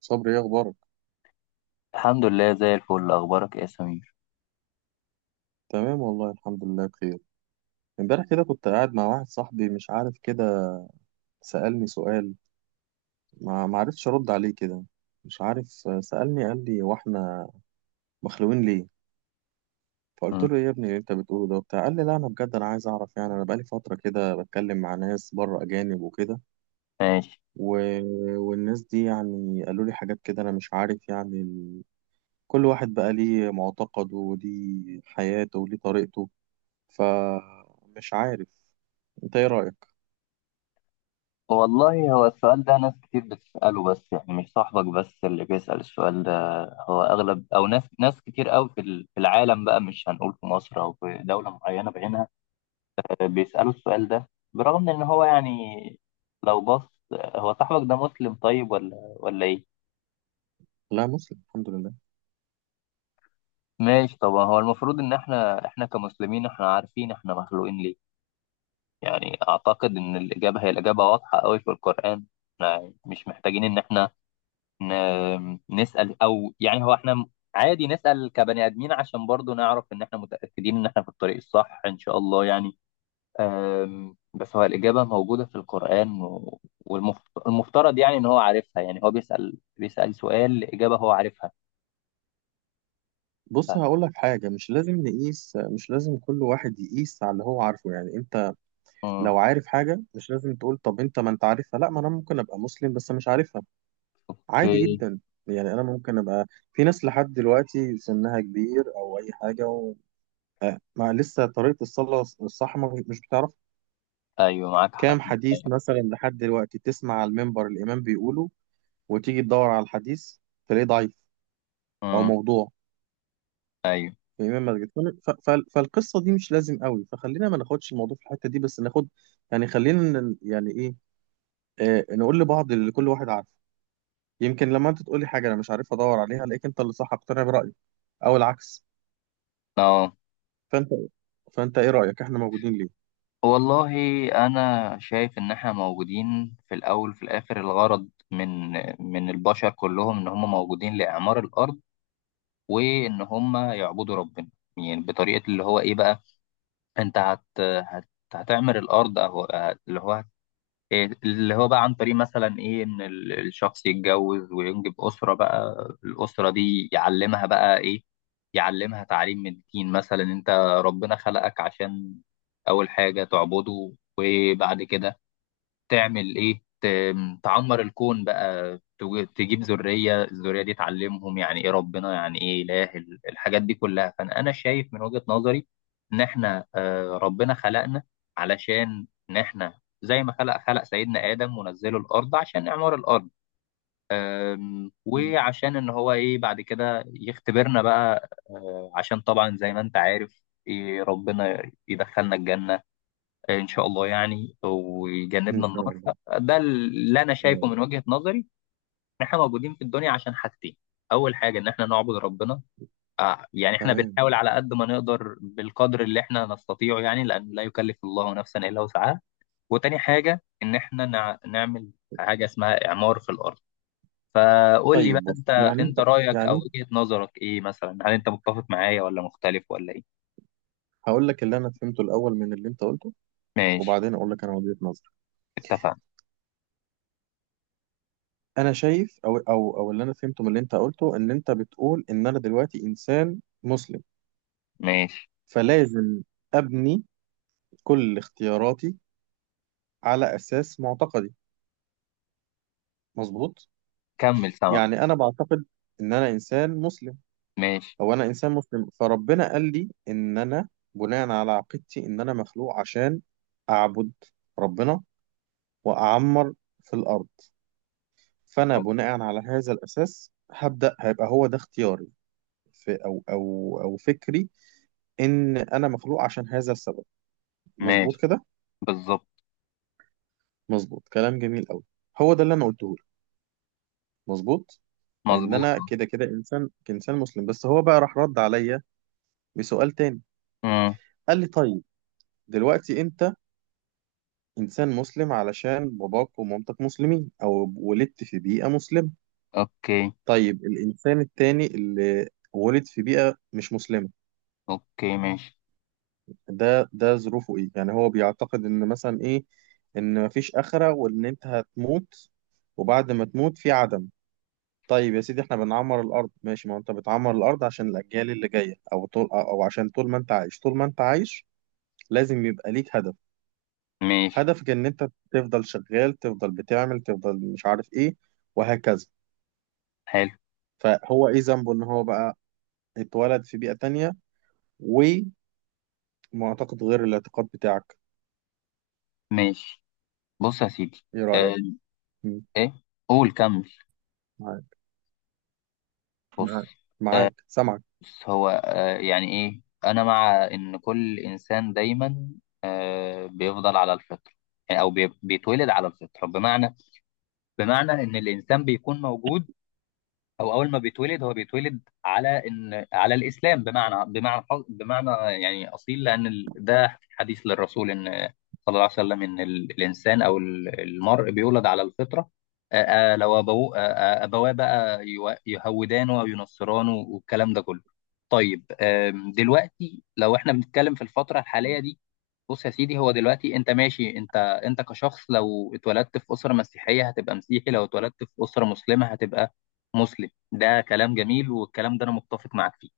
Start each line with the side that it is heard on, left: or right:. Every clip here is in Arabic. right: صبري ايه اخبارك؟
left: الحمد لله زي الفل، اخبارك إيه يا سمير؟
right: تمام والله الحمد لله بخير. امبارح كده كنت قاعد مع واحد صاحبي، مش عارف كده، سألني سؤال. ما عرفتش ارد عليه كده، مش عارف. سألني قال لي: واحنا مخلوقين ليه؟ فقلت
left: م-
right: له ايه يا ابني اللي انت بتقوله ده وبتاع؟ قال لي: لا انا بجد انا عايز اعرف، يعني انا بقالي فترة كده بتكلم مع ناس بره اجانب وكده،
left: ماشي.
right: و... والناس دي يعني قالوا لي حاجات كده، انا مش عارف يعني كل واحد بقى ليه معتقده وليه حياته وليه طريقته، فمش عارف انت ايه رأيك؟
left: والله، هو السؤال ده ناس كتير بتسأله، بس يعني مش صاحبك بس اللي بيسأل السؤال ده. هو اغلب او ناس كتير قوي في العالم بقى، مش هنقول في مصر او في دولة معينة بعينها. بيسألوا السؤال ده برغم ان هو يعني لو بص. هو صاحبك ده مسلم طيب ولا ايه؟
right: لا مسلم الحمد لله.
left: ماشي، طبعا هو المفروض ان احنا كمسلمين احنا عارفين احنا مخلوقين ليه. يعني أعتقد إن الإجابة واضحة أوي في القرآن. إحنا مش محتاجين إن إحنا نسأل، أو يعني هو إحنا عادي نسأل كبني آدمين عشان برضو نعرف إن إحنا متأكدين إن إحنا في الطريق الصح إن شاء الله يعني. بس هو الإجابة موجودة في القرآن، والمفترض يعني إن هو عارفها، يعني هو بيسأل سؤال إجابة هو عارفها.
right: بص هقول لك حاجة: مش لازم نقيس، مش لازم كل واحد يقيس على اللي هو عارفه. يعني انت لو
left: مم.
right: عارف حاجة مش لازم تقول طب انت ما انت عارفها، لا ما انا ممكن ابقى مسلم بس مش عارفها، عادي
left: أوكي.
right: جدا. يعني انا ممكن ابقى في ناس لحد دلوقتي سنها كبير او اي حاجة وما لسه طريقة الصلاة الصح مش بتعرف.
left: أيوه معاك حق.
right: كام حديث
left: أيوه.
right: مثلا لحد دلوقتي تسمع على المنبر الامام بيقوله، وتيجي تدور على الحديث تلاقيه ضعيف او
left: أمم.
right: موضوع
left: أيوه.
right: امام مسجد. فالقصه دي مش لازم قوي، فخلينا ما ناخدش الموضوع في الحته دي، بس ناخد يعني خلينا يعني ايه، آه نقول لبعض اللي كل واحد عارفه. يمكن لما انت تقولي حاجه انا مش عارف ادور عليها الاقيك انت اللي صح، اقتنع برايي او العكس.
left: أه.
right: فانت فانت ايه رايك، احنا موجودين ليه؟
left: والله، أنا شايف إن إحنا موجودين في الأول وفي الآخر الغرض من البشر كلهم إن هم موجودين لإعمار الأرض، وإن هم يعبدوا ربنا. يعني بطريقة اللي هو إيه بقى، أنت هت هت هتعمر الأرض، أو اللي هو إيه اللي هو بقى عن طريق مثلا ايه، ان الشخص يتجوز وينجب اسره بقى. الاسره دي يعلمها بقى ايه؟ يعلمها تعليم من الدين. مثلا انت، ربنا خلقك عشان اول حاجه تعبده، وبعد كده تعمل ايه، تعمر الكون بقى، تجيب ذرية، الذرية دي تعلمهم يعني ايه ربنا، يعني ايه اله، الحاجات دي كلها. فانا شايف من وجهة نظري ان احنا، ربنا خلقنا علشان ان احنا زي ما خلق سيدنا آدم ونزله الأرض عشان إعمار الأرض.
right: مم.
left: وعشان إن هو إيه بعد كده يختبرنا بقى، عشان طبعا زي ما أنت عارف إيه ربنا يدخلنا الجنة ان شاء الله يعني،
right: ان
left: ويجنبنا
right: شاء
left: النار.
right: الله.
left: ده اللي انا
right: يا
left: شايفه
right: رب.
left: من وجهة نظري، ان احنا موجودين في الدنيا عشان حاجتين. اول حاجة ان احنا نعبد ربنا، يعني احنا
right: تمام.
left: بنحاول على قد ما نقدر، بالقدر اللي احنا نستطيعه، يعني لان لا يكلف الله نفسا الا وسعها. وتاني حاجة ان احنا نعمل حاجة اسمها اعمار في الارض. فقول لي بقى
right: طيب بص
left: انت
right: يعني انت،
left: انت رايك او
right: يعني
left: وجهة نظرك ايه، مثلا هل انت متفق معايا ولا مختلف ولا ايه؟
right: هقول لك اللي انا فهمته الاول من اللي انت قلته،
left: ماشي.
right: وبعدين اقول لك انا وجهة نظري.
left: اتفقنا.
right: انا شايف، او اللي انا فهمته من اللي انت قلته ان انت بتقول ان انا دلوقتي انسان مسلم
left: ماشي،
right: فلازم أبني كل اختياراتي على أساس معتقدي، مظبوط؟
left: كمل سما.
right: يعني أنا بعتقد إن أنا إنسان مسلم،
left: ماشي.
right: أو أنا إنسان مسلم فربنا قال لي إن أنا بناء على عقيدتي إن أنا مخلوق عشان أعبد ربنا وأعمر في الأرض. فأنا بناء على هذا الأساس هبدأ هيبقى هو ده اختياري في أو فكري إن أنا مخلوق عشان هذا السبب، مظبوط
left: ماشي،
right: كده؟
left: بالظبط.
right: مظبوط، كلام جميل أوي، هو ده اللي أنا قلته، مظبوط. لان
left: مظبوط.
right: انا كده كده انسان كإنسان مسلم. بس هو بقى راح رد عليا بسؤال تاني،
left: امم.
right: قال لي: طيب دلوقتي انت انسان مسلم علشان باباك ومامتك مسلمين او ولدت في بيئة مسلمة،
left: اوكي.
right: طيب الانسان التاني اللي ولد في بيئة مش مسلمة
left: اوكي، ماشي.
right: ده ظروفه ايه؟ يعني هو بيعتقد ان مثلا ايه، ان مفيش آخرة وان انت هتموت وبعد ما تموت في عدم. طيب يا سيدي احنا بنعمر الارض، ماشي، ما انت بتعمر الارض عشان الاجيال اللي جايه، او طول او عشان طول ما انت عايش، طول ما انت عايش لازم يبقى ليك هدف.
left: ماشي.
right: هدفك ان انت تفضل شغال تفضل بتعمل تفضل مش عارف ايه وهكذا.
left: حلو.
right: فهو ايه ذنبه ان هو بقى اتولد في بيئه تانية ومعتقد غير الاعتقاد بتاعك؟
left: ماشي. بص يا سيدي.
right: ايه
left: آه،
right: رايك؟ مم.
left: ايه، قول كمل.
right: معاك،
left: بص.
right: معاك،
left: آه،
right: معاك سامعك.
left: بص هو، يعني ايه، انا مع ان كل انسان دايما، بيفضل على الفطره، يعني او بيتولد على الفطره. بمعنى ان الانسان بيكون موجود، هو اول ما بيتولد هو بيتولد على ان على الاسلام، بمعنى يعني اصيل، لان ده حديث للرسول ان صلى الله عليه وسلم ان الانسان او المرء بيولد على الفطره. لو ابوه، ابواه بقى يهودانه او ينصرانه والكلام ده كله. طيب، دلوقتي لو احنا بنتكلم في الفتره الحاليه دي، بص يا سيدي، هو دلوقتي انت ماشي، انت كشخص لو اتولدت في اسره مسيحيه هتبقى مسيحي، لو اتولدت في اسره مسلمه هتبقى مسلم. ده كلام جميل والكلام ده انا متفق معاك فيه.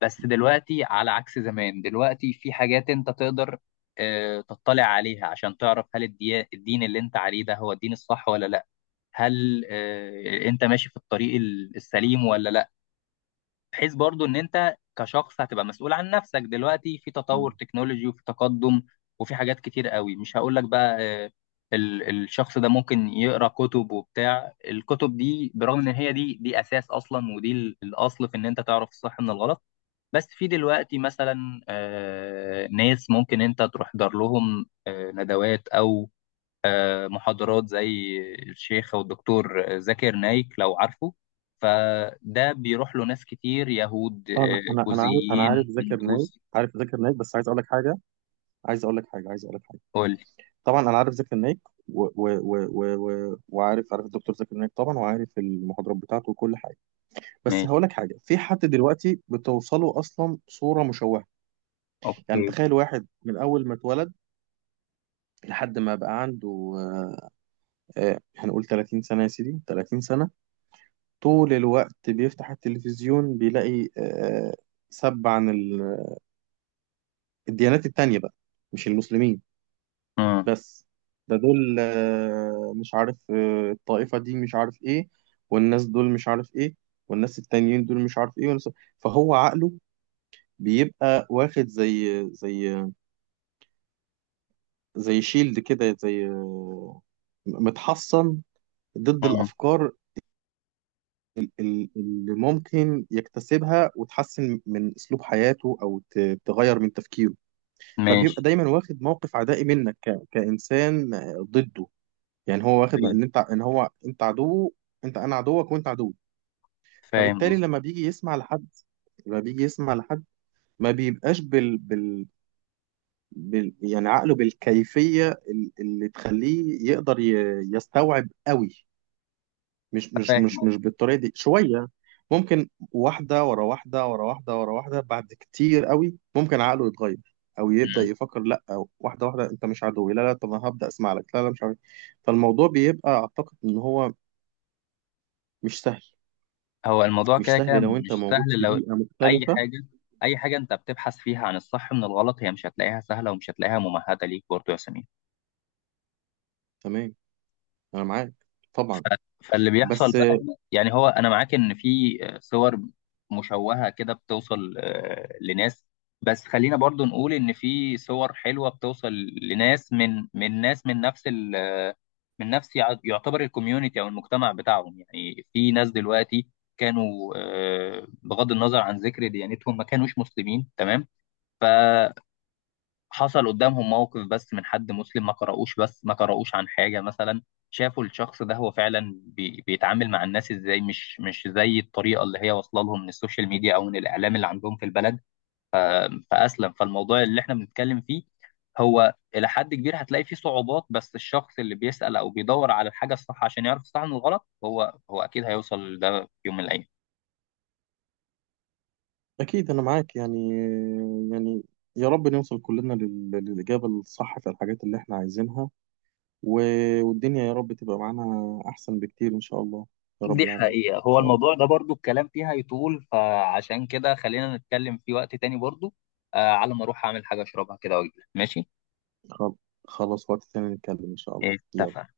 left: بس دلوقتي على عكس زمان، دلوقتي في حاجات انت تقدر تطلع عليها عشان تعرف هل الدين اللي انت عليه ده هو الدين الصح ولا لا، هل انت ماشي في الطريق السليم ولا لا، بحيث برضو ان انت كشخص هتبقى مسؤول عن نفسك. دلوقتي في تطور
right: مم.
left: تكنولوجي وفي تقدم وفي حاجات كتير قوي، مش هقول لك بقى، آه، الشخص ده ممكن يقرا كتب وبتاع، الكتب دي برغم ان هي دي اساس اصلا، ودي الاصل في ان انت تعرف الصح من الغلط. بس في دلوقتي مثلا، ناس ممكن انت تروح دار لهم ندوات او محاضرات زي الشيخ والدكتور زاكر نايك لو عارفه. فده بيروح له ناس كتير يهود،
right: انا عارف، انا
left: بوذيين،
right: عارف ذاكر نايك،
left: هندوس.
right: عارف ذاكر نايك، بس عايز اقول لك حاجه، عايز اقول لك حاجه، عايز اقول لك حاجه.
left: قول.
right: طبعا انا عارف زكي النايك و... و... و... و... وعارف، عارف الدكتور زكي النايك طبعا، وعارف المحاضرات بتاعته وكل حاجه. بس هقول
left: ماشي.
right: لك حاجه: في حد دلوقتي بتوصله اصلا صوره مشوهه. يعني
left: اوكي.
right: تخيل واحد من اول ما اتولد لحد ما بقى عنده آه، هنقول 30 سنه، يا سيدي 30 سنه، طول الوقت بيفتح التلفزيون بيلاقي سب عن الديانات التانيه بقى، مش المسلمين
left: امم.
right: بس. ده دول مش عارف، الطائفة دي مش عارف ايه، والناس دول مش عارف ايه، والناس التانيين دول مش عارف ايه، فهو عقله بيبقى واخد زي شيلد كده، زي متحصن ضد
left: امم.
right: الأفكار اللي ممكن يكتسبها وتحسن من أسلوب حياته أو تغير من تفكيره. فبيبقى
left: ماشي.
right: دايما واخد موقف عدائي منك كإنسان ضده، يعني هو واخد
left: طيب.
right: ان انت ان هو انت عدوه، انت انا عدوك وانت عدوي.
left: فاهم
right: فبالتالي
left: قصدك.
right: لما بيجي يسمع لحد ما بيبقاش يعني عقله بالكيفية اللي تخليه يقدر يستوعب قوي، مش مش
left: فاهم
right: مش مش
left: قصدك.
right: بالطريقة دي شوية. ممكن واحدة ورا واحدة ورا واحدة ورا واحدة بعد كتير قوي ممكن عقله يتغير او يبدأ
left: مم.
right: يفكر لا، أو واحدة واحدة انت مش عدوي، لا طب انا هبدأ اسمع لك، لا مش عارف إيه. فالموضوع بيبقى اعتقد ان هو مش سهل،
left: هو الموضوع
right: مش
left: كده كده
right: سهل لو انت
left: مش
right: موجود
left: سهل
right: في
left: لو
right: بيئة
left: اي
right: مختلفة.
left: حاجه. اي حاجه انت بتبحث فيها عن الصح من الغلط هي مش هتلاقيها سهله، ومش هتلاقيها ممهده ليك برضه يا سمير.
right: تمام انا معاك طبعا.
left: فاللي بيحصل
right: بس
left: بقى هنا يعني، هو انا معاك ان في صور مشوهه كده بتوصل لناس، بس خلينا برضو نقول ان في صور حلوه بتوصل لناس من ناس من نفس ال آه، من نفس يعتبر الكوميونتي او المجتمع بتاعهم. يعني في ناس دلوقتي كانوا، بغض النظر عن ذكر ديانتهم ما كانوش مسلمين، تمام، حصل قدامهم موقف بس من حد مسلم، ما قرأوش عن حاجة، مثلا شافوا الشخص ده هو فعلا بيتعامل مع الناس ازاي، مش زي الطريقة اللي هي واصلة لهم من السوشيال ميديا او من الاعلام اللي عندهم في البلد، فأسلم. فالموضوع اللي احنا بنتكلم فيه هو إلى حد كبير هتلاقي فيه صعوبات، بس الشخص اللي بيسأل او بيدور على الحاجة الصح عشان يعرف الصح من الغلط هو اكيد هيوصل لده في يوم من الايام.
right: اكيد انا معاك يعني. يعني يا رب نوصل كلنا للإجابة الصح في الحاجات اللي احنا عايزينها، والدنيا يا رب تبقى معانا احسن بكتير ان شاء الله. يا رب
left: دي
right: العالمين ان
left: حقيقة، هو
right: شاء الله.
left: الموضوع ده برضو الكلام فيها يطول، فعشان كده خلينا نتكلم في وقت تاني برضو. على ما اروح اعمل حاجة اشربها كده واجيلك، ماشي؟
right: خل- خلاص وقت تاني نتكلم ان شاء الله، يلا.
left: اتفق.